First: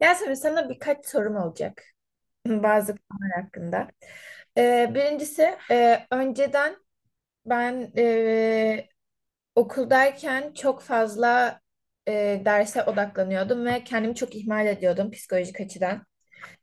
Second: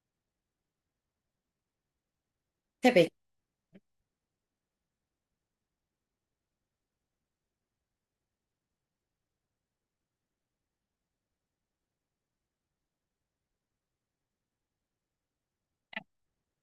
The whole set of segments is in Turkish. Yasemin, sana birkaç sorum olacak bazı Tabii ki. konular hakkında. Birincisi önceden ben okuldayken çok fazla derse odaklanıyordum ve kendimi çok ihmal ediyordum psikolojik açıdan.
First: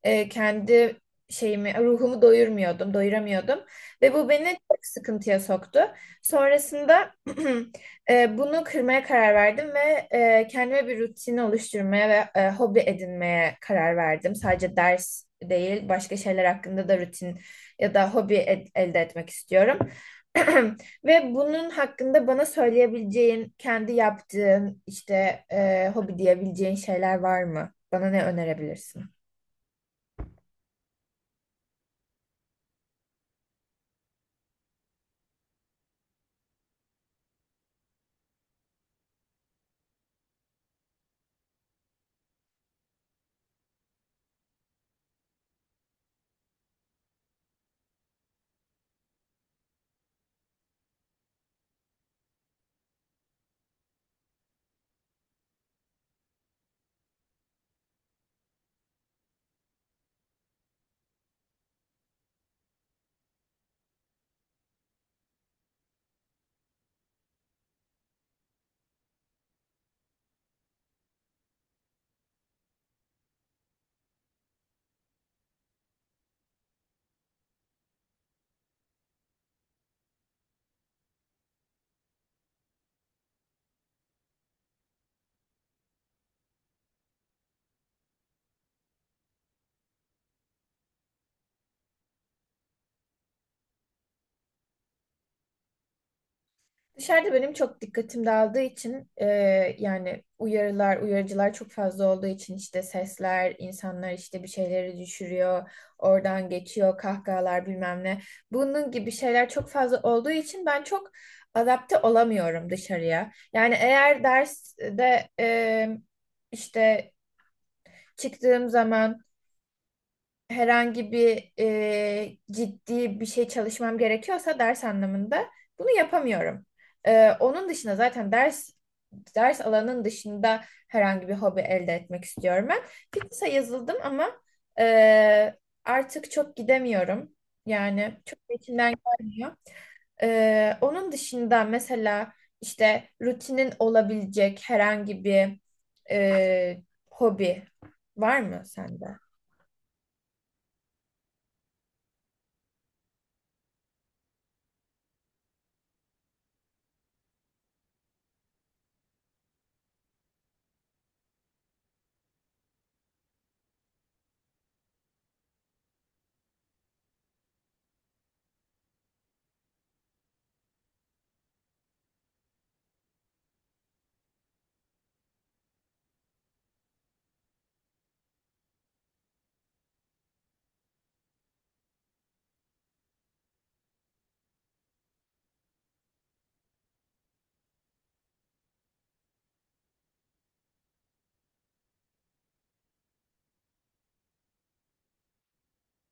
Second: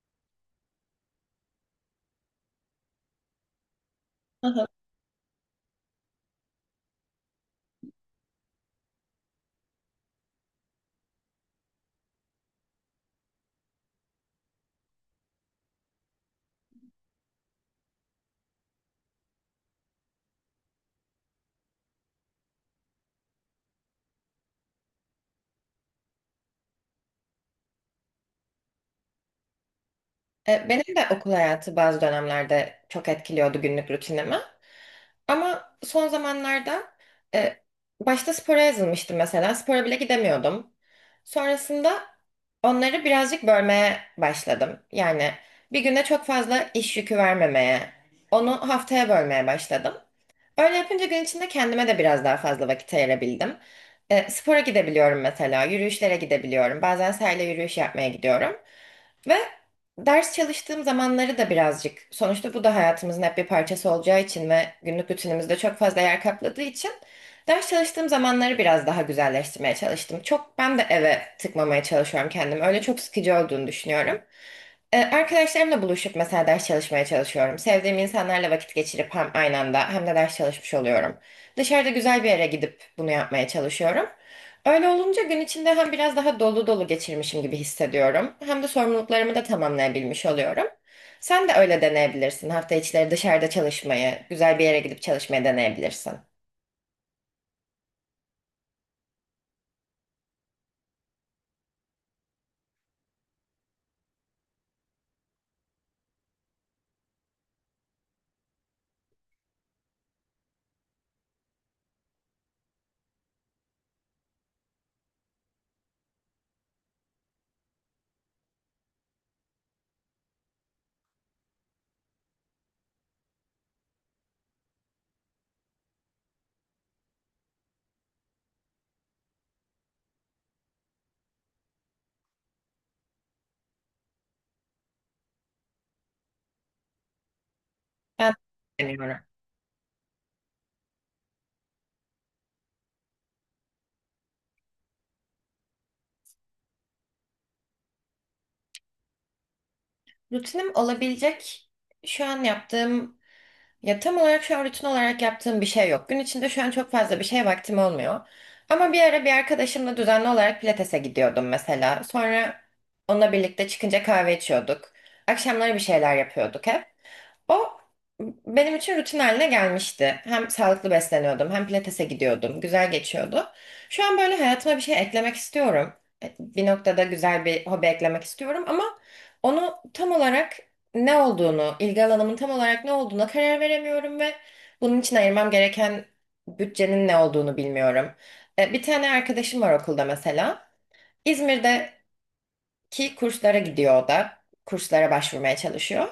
Kendi şeyimi, ruhumu doyurmuyordum, doyuramıyordum. Ve bu beni Hı hı. çok sıkıntıya soktu. Sonrasında bunu kırmaya karar verdim ve kendime bir rutin oluşturmaya ve hobi edinmeye karar verdim. Sadece ders değil, başka şeyler hakkında da rutin ya da elde etmek istiyorum. Ve bunun hakkında bana söyleyebileceğin, kendi yaptığın, işte hobi diyebileceğin şeyler var mı? Bana ne önerebilirsin? Benim de okul hayatı bazı dönemlerde çok etkiliyordu günlük rutinimi. Ama son zamanlarda e, başta spora yazılmıştım mesela. Spora bile gidemiyordum. Sonrasında onları birazcık bölmeye başladım. Yani bir güne çok fazla iş yükü vermemeye, onu haftaya bölmeye başladım. Öyle yapınca gün içinde kendime de biraz daha fazla vakit ayırabildim. Spora gidebiliyorum mesela, yürüyüşlere gidebiliyorum. Bazen sahile yürüyüş yapmaya gidiyorum. Ve ders çalıştığım zamanları da birazcık, sonuçta bu da hayatımızın hep bir parçası olacağı için ve günlük rutinimizde çok fazla yer kapladığı için ders çalıştığım zamanları biraz daha güzelleştirmeye çalıştım. Çok ben de eve tıkmamaya çalışıyorum kendimi. Öyle çok sıkıcı olduğunu düşünüyorum. Arkadaşlarımla buluşup mesela ders çalışmaya çalışıyorum. Sevdiğim insanlarla vakit geçirip hem aynı anda hem de ders çalışmış oluyorum. Dışarıda güzel bir yere gidip bunu yapmaya çalışıyorum. Öyle olunca gün içinde hem biraz daha dolu dolu geçirmişim gibi hissediyorum. Hem de sorumluluklarımı da tamamlayabilmiş oluyorum. Sen de öyle deneyebilirsin. Hafta içleri dışarıda çalışmayı, güzel bir yere gidip çalışmayı deneyebilirsin. Dışarıda benim çok dikkatim dağıldığı için, yani uyarılar, uyarıcılar çok fazla olduğu için işte sesler, insanlar işte bir şeyleri düşürüyor, oradan geçiyor, kahkahalar bilmem ne. Bunun gibi şeyler çok fazla olduğu için ben çok adapte olamıyorum dışarıya. Yani eğer derste işte çıktığım zaman herhangi bir ciddi bir şey çalışmam gerekiyorsa ders anlamında bunu yapamıyorum. Onun dışında zaten ders alanının dışında herhangi bir hobi elde etmek istiyorum ben. Fitness'a yazıldım ama e, artık çok gidemiyorum. Yani Ben çok da içimden deniyorum. gelmiyor. Onun dışında mesela işte rutinin olabilecek herhangi bir e, hobi var mı sende? Rutinim olabilecek şu an yaptığım Ya tam olarak şu an rutin olarak yaptığım bir şey yok. Gün içinde şu an çok fazla bir şeye vaktim olmuyor. Ama bir ara bir arkadaşımla düzenli olarak pilatese gidiyordum mesela. Sonra onunla birlikte çıkınca kahve içiyorduk. Akşamları bir şeyler yapıyorduk hep. O benim için rutin haline gelmişti. Hem sağlıklı besleniyordum, hem pilatese gidiyordum. Güzel geçiyordu. Şu an böyle hayatıma bir şey eklemek istiyorum. Bir noktada güzel bir hobi eklemek istiyorum ama onu tam olarak ne olduğunu, ilgi alanımın tam olarak ne olduğuna karar veremiyorum ve bunun için ayırmam gereken bütçenin ne olduğunu bilmiyorum. Bir tane arkadaşım var okulda mesela. İzmir'de ki kurslara gidiyor o da. Kurslara başvurmaya çalışıyor.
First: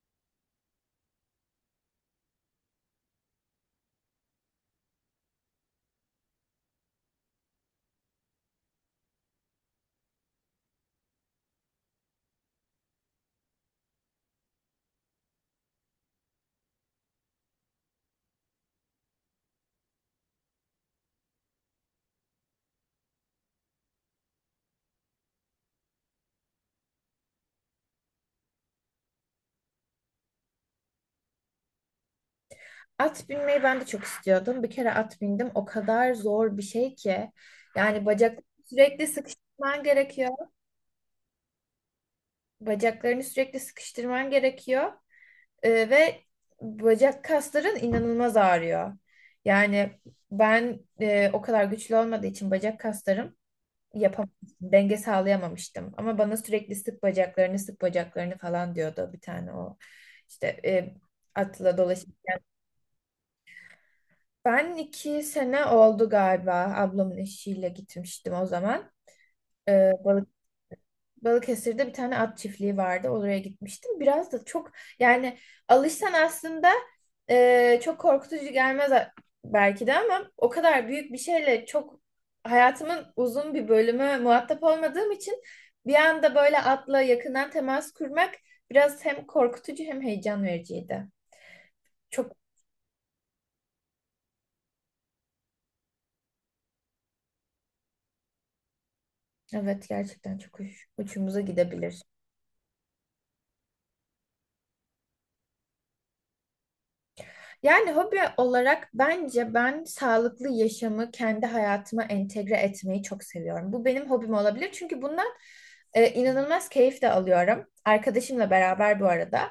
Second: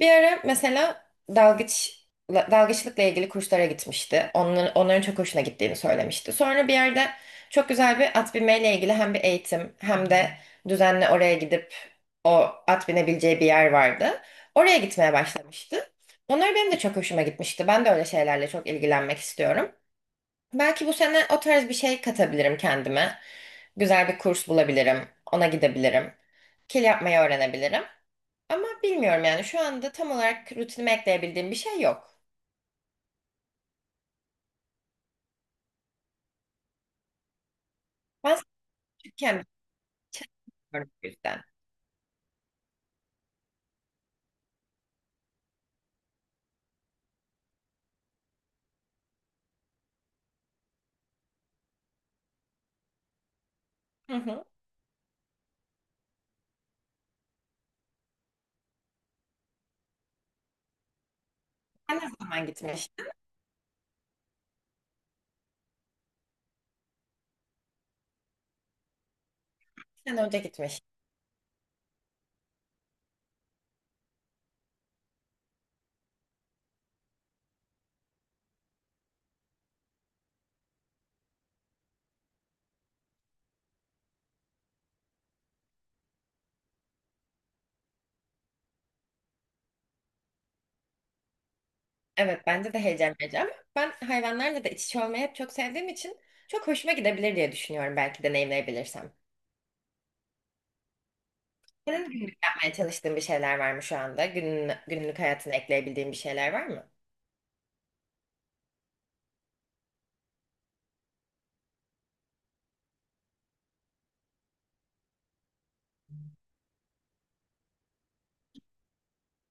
Bir ara mesela dalgıç dalgıçlıkla ilgili kurslara gitmişti. Onların çok hoşuna gittiğini söylemişti. Sonra bir yerde çok güzel bir at binmeyle ilgili hem bir eğitim hem de düzenli oraya gidip o at binebileceği bir yer vardı. Oraya gitmeye başlamıştı. Onlar benim de çok hoşuma gitmişti. Ben de öyle şeylerle çok ilgilenmek istiyorum. Belki bu sene o tarz bir şey katabilirim kendime. Güzel bir kurs bulabilirim. Ona gidebilirim. Kil yapmayı öğrenebilirim. Ama bilmiyorum yani şu anda tam olarak rutinime ekleyebildiğim bir şey yok. At binmeyi ben de çok istiyordum. Bir kere at bindim. O kadar zor bir şey ki! Yani bacak Ben sürekli küçükken sıkıştırman gerekiyor. bilmiyorum bu yüzden. Bacaklarını sürekli sıkıştırman gerekiyor. Ve bacak kasların inanılmaz ağrıyor. Yani ben o kadar güçlü olmadığı için bacak kaslarım, Hı hı. yapamamıştım, denge sağlayamamıştım. Ama bana sürekli sık bacaklarını, sık bacaklarını falan diyordu bir tane o işte, atla Sen dolaşıp. ne zaman gitmiştin? Ben iki sene oldu galiba, ablamın eşiyle gitmiştim o zaman. Ee, Sen önce gitmiş. Balıkesir'de bir tane at çiftliği vardı. Oraya gitmiştim. Biraz da çok, yani alışsan aslında çok korkutucu gelmez belki de, ama o kadar büyük bir şeyle çok, hayatımın uzun bir bölümü muhatap olmadığım için bir anda böyle atla yakından temas kurmak biraz hem korkutucu hem heyecan vericiydi. Çok Evet bence de heyecan verici ama ben hayvanlarla da iç içe olmayı hep çok sevdiğim için çok hoşuma gidebilir diye düşünüyorum belki deneyimleyebilirsem. evet, gerçekten çok uçumuza gidebilir. Senin günlük yapmaya çalıştığın bir şeyler var mı şu anda? Günün, günlük hayatına ekleyebildiğin bir şeyler var mı? Yani hobi olarak bence ben sağlıklı yaşamı kendi hayatıma entegre etmeyi çok seviyorum. Bu benim hobim olabilir, çünkü bundan inanılmaz keyif de alıyorum. Arkadaşımla beraber bu arada.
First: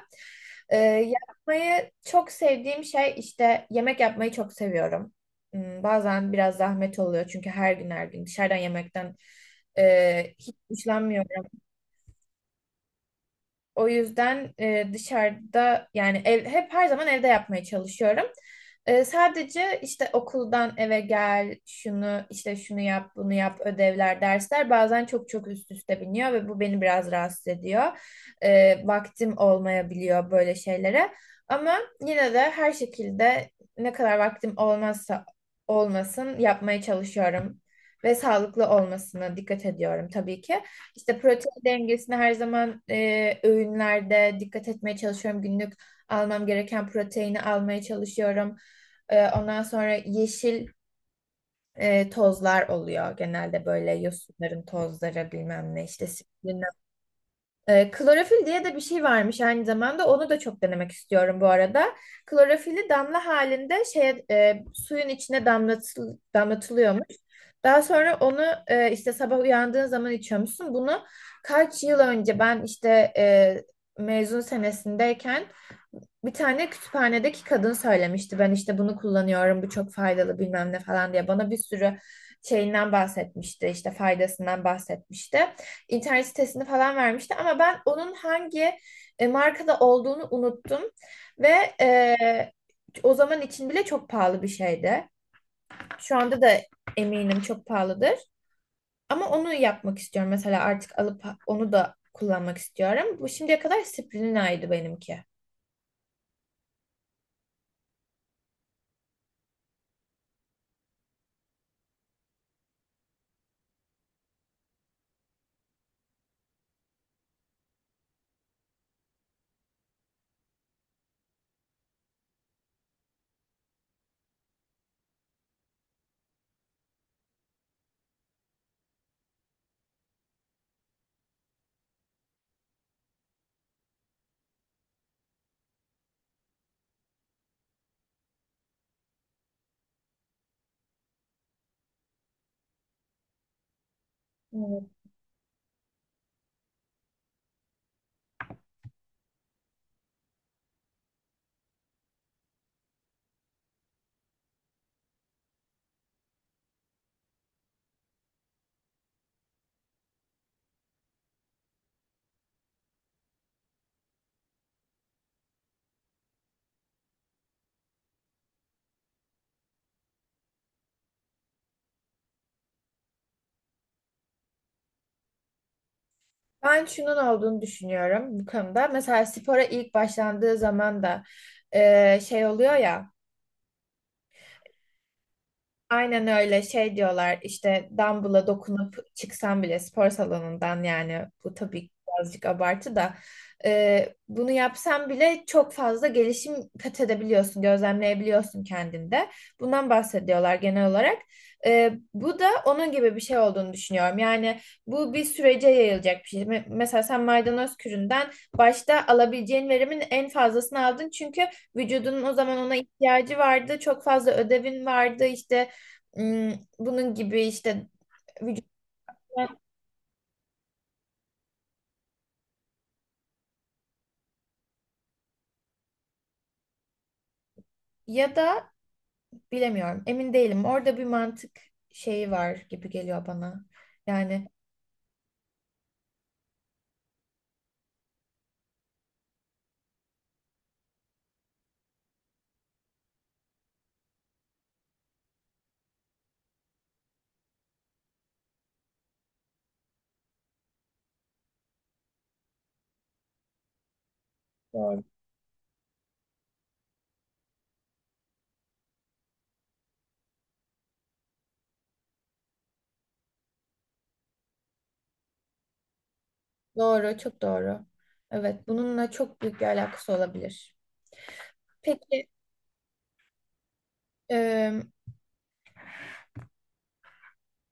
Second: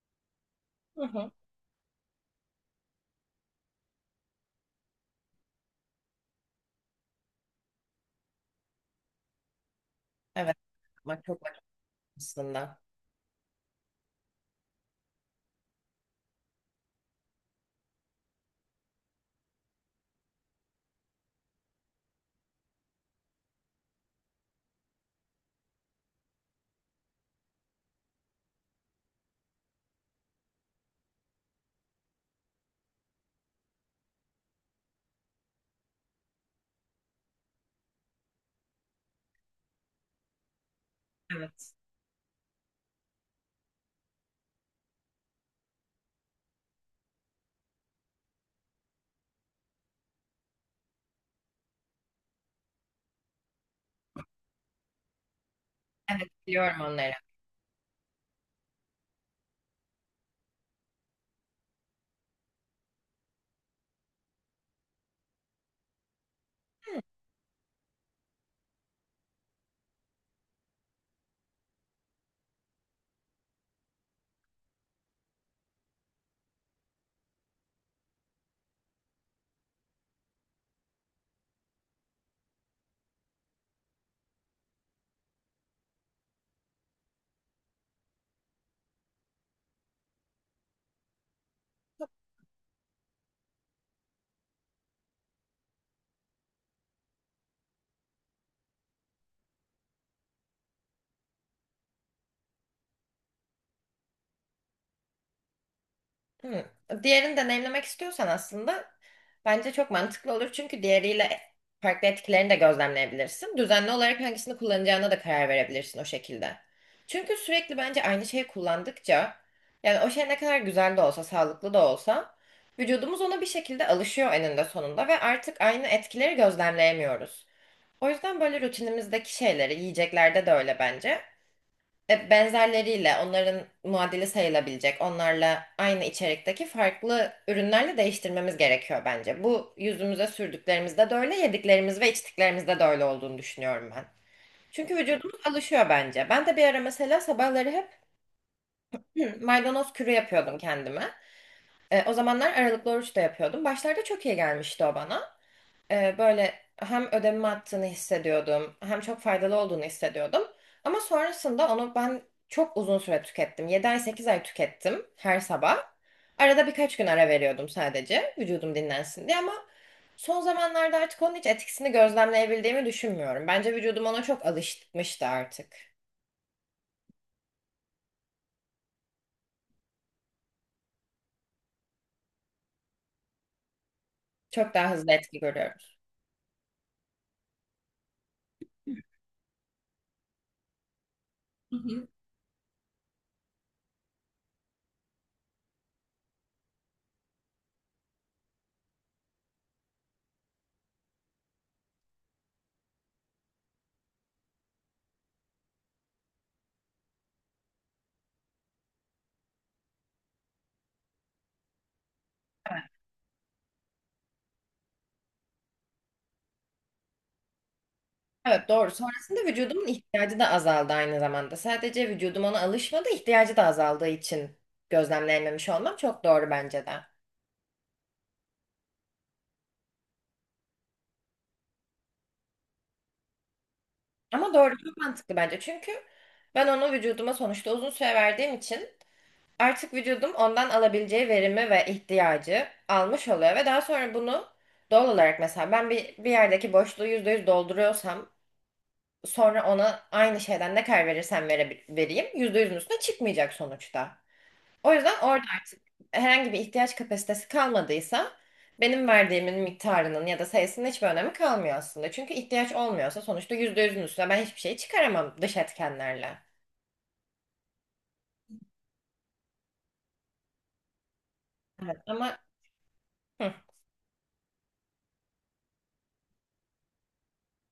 Hı hı. Yapmayı çok sevdiğim şey, işte yemek yapmayı çok seviyorum. Bazen biraz zahmet oluyor, çünkü her gün her gün dışarıdan yemekten hiç Evet. Bak çok hoşlanmıyorum. var aslında. O yüzden dışarıda yani ev, hep her zaman evde yapmaya çalışıyorum. Sadece işte okuldan eve gel, şunu işte şunu yap, bunu yap, ödevler, dersler bazen çok çok üst üste biniyor ve bu beni biraz rahatsız ediyor. Vaktim olmayabiliyor böyle şeylere. Ama yine de her şekilde, ne kadar vaktim olmazsa olmasın yapmaya çalışıyorum ve sağlıklı olmasına dikkat ediyorum tabii ki. İşte protein Evet. dengesine her zaman öğünlerde dikkat etmeye çalışıyorum. Günlük almam gereken proteini almaya çalışıyorum. Ondan sonra yeşil tozlar oluyor genelde, böyle yosunların tozları bilmem ne işte, Evet biliyorum onları. Klorofil diye de bir şey varmış aynı zamanda. Onu da çok denemek istiyorum bu arada. Klorofili damla halinde şeye, suyun içine damlatıl, damlatılıyormuş. Daha sonra onu işte sabah uyandığın zaman içiyormuşsun. Bunu kaç yıl önce ben işte mezun senesindeyken bir tane kütüphanedeki kadın söylemişti. Ben işte bunu kullanıyorum, bu çok faydalı bilmem ne falan diye. Bana bir sürü şeyinden bahsetmişti, işte faydasından bahsetmişti. İnternet sitesini falan vermişti ama ben onun hangi markada olduğunu unuttum. Ve e, o zaman için bile çok pahalı bir şeydi. Şu anda da eminim çok pahalıdır. Ama onu yapmak istiyorum. Mesela artık alıp onu da kullanmak istiyorum. Bu şimdiye kadar Sprina'ydı benimki. Hı. Diğerini deneyimlemek istiyorsan aslında bence çok mantıklı olur. Çünkü diğeriyle farklı etkilerini de gözlemleyebilirsin. Düzenli olarak hangisini kullanacağına da karar verebilirsin o şekilde. Çünkü sürekli bence aynı şeyi kullandıkça yani o şey ne kadar güzel de olsa, sağlıklı da olsa vücudumuz ona bir şekilde alışıyor eninde sonunda ve artık aynı etkileri gözlemleyemiyoruz. O yüzden böyle rutinimizdeki şeyleri yiyeceklerde de öyle bence. Benzerleriyle onların muadili sayılabilecek, onlarla aynı içerikteki farklı ürünlerle değiştirmemiz gerekiyor bence. Bu yüzümüze sürdüklerimizde de öyle, yediklerimiz ve içtiklerimizde de öyle olduğunu düşünüyorum ben. Evet. Çünkü vücudumuz alışıyor bence. Ben de bir ara mesela sabahları hep maydanoz kürü yapıyordum kendime. O zamanlar aralıklı oruç da yapıyordum. Başlarda çok iyi gelmişti o bana. Böyle hem ödevimi attığını hissediyordum hem çok faydalı olduğunu hissediyordum. Ama sonrasında onu ben çok uzun süre tükettim. 7 ay 8 ay tükettim her sabah. Arada birkaç gün ara veriyordum sadece vücudum dinlensin diye ama son zamanlarda artık onun hiç etkisini gözlemleyebildiğimi düşünmüyorum. Bence vücudum ona çok alışmıştı artık. Ben şunun olduğunu düşünüyorum bu konuda. Mesela spora ilk başlandığı zaman da şey oluyor ya, Çok daha hızlı etki görüyorum. aynen öyle şey diyorlar işte, dumbbell'a dokunup çıksan bile spor salonundan, yani bu tabii birazcık abartı da, bunu yapsan bile çok fazla gelişim kat edebiliyorsun, gözlemleyebiliyorsun kendinde. Bundan bahsediyorlar genel olarak. Bu da onun gibi bir şey olduğunu düşünüyorum. Yani bu bir sürece yayılacak bir şey. Mesela sen maydanoz küründen başta alabileceğin verimin en fazlasını aldın, çünkü vücudunun o zaman ona ihtiyacı vardı, çok fazla ödevin vardı işte, bunun gibi işte vücut, Evet doğru. Sonrasında vücudumun ihtiyacı da azaldı aynı zamanda. Sadece vücudum ona alışmadı, ihtiyacı da azaldığı için gözlemleyememiş olmam çok doğru bence de. ya da bilemiyorum, emin değilim. Orada bir mantık şeyi var gibi geliyor bana. Yani Ama doğru çok mantıklı bence. Çünkü ben onu vücuduma sonuçta uzun süre verdiğim için artık vücudum ondan alabileceği verimi ve ihtiyacı almış oluyor ve daha sonra bunu doğal olarak mesela ben bir yerdeki boşluğu %100 dolduruyorsam sonra ona aynı şeyden ne kadar verirsem vereyim %100'ün üstüne çıkmayacak sonuçta. O yüzden orada artık herhangi bir ihtiyaç kapasitesi kalmadıysa benim verdiğimin miktarının ya da sayısının hiçbir önemi kalmıyor aslında. Çünkü ihtiyaç olmuyorsa sonuçta %100'ün üstüne ben hiçbir şey çıkaramam dış etkenlerle. doğru, çok doğru. Evet, bununla çok büyük bir alakası olabilir. Evet. Peki, Ama hı. ım,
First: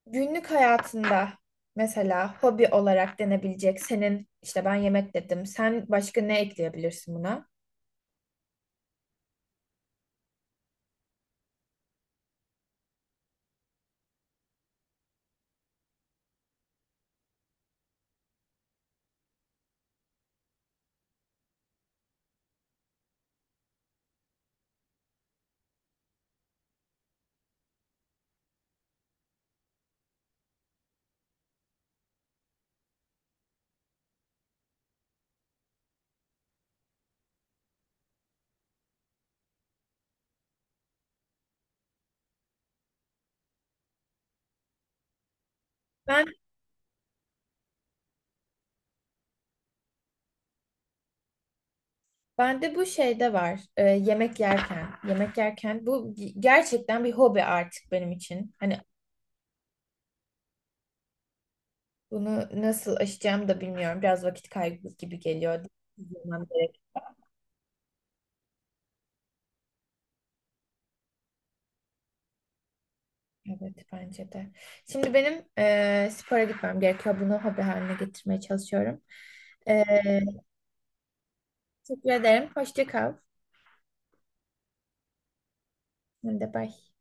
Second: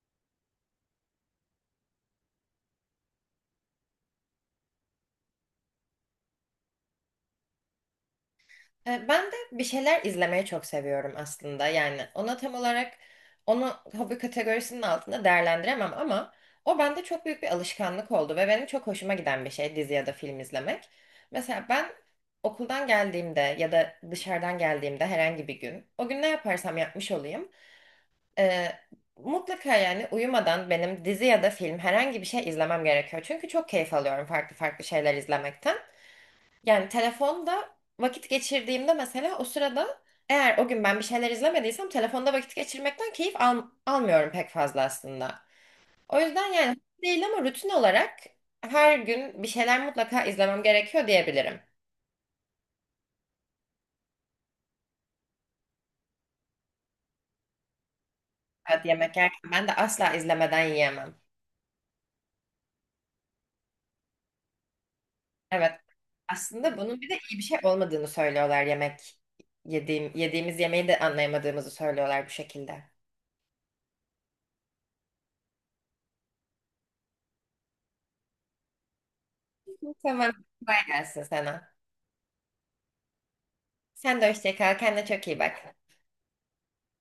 günlük hayatında mesela hobi olarak denebilecek, senin işte ben yemek dedim. Sen başka ne ekleyebilirsin buna? Ben de bir şeyler izlemeyi çok seviyorum aslında. Yani ona tam olarak onu hobi kategorisinin altında değerlendiremem ama o bende çok büyük bir alışkanlık oldu ve benim çok hoşuma giden bir şey dizi ya da film izlemek. Mesela ben okuldan geldiğimde ya da dışarıdan geldiğimde herhangi bir gün o gün ne yaparsam yapmış olayım. e, Mutlaka yani uyumadan benim dizi ya da film herhangi bir şey izlemem gerekiyor. Çünkü çok keyif alıyorum farklı farklı şeyler izlemekten. Yani telefonda vakit geçirdiğimde mesela o sırada eğer o gün ben bir şeyler izlemediysem telefonda vakit geçirmekten keyif almıyorum pek fazla aslında. O Ben yüzden yani değil ama rutin olarak her gün bir şeyler mutlaka izlemem gerekiyor diyebilirim. Bende bu şeyde var. Yemek yerken, yemek yerken bu gerçekten bir hobi artık benim için. Hani Evet yemek yerken ben de asla izlemeden yiyemem. bunu nasıl aşacağım da bilmiyorum. Biraz vakit kaybı gibi geliyor. Evet aslında bunun bir de iyi bir şey olmadığını söylüyorlar yemek yediğim yediğimiz yemeği de anlayamadığımızı söylüyorlar bu şekilde. Evet bence de. Şimdi benim spora gitmem gerekiyor. Bunu hobi haline getirmeye çalışıyorum. Eee Tamam kolay gelsin sana. Teşekkür ederim. Hoşça kal. Sen de hoşça kal kendine çok iyi bak. Ben de bye.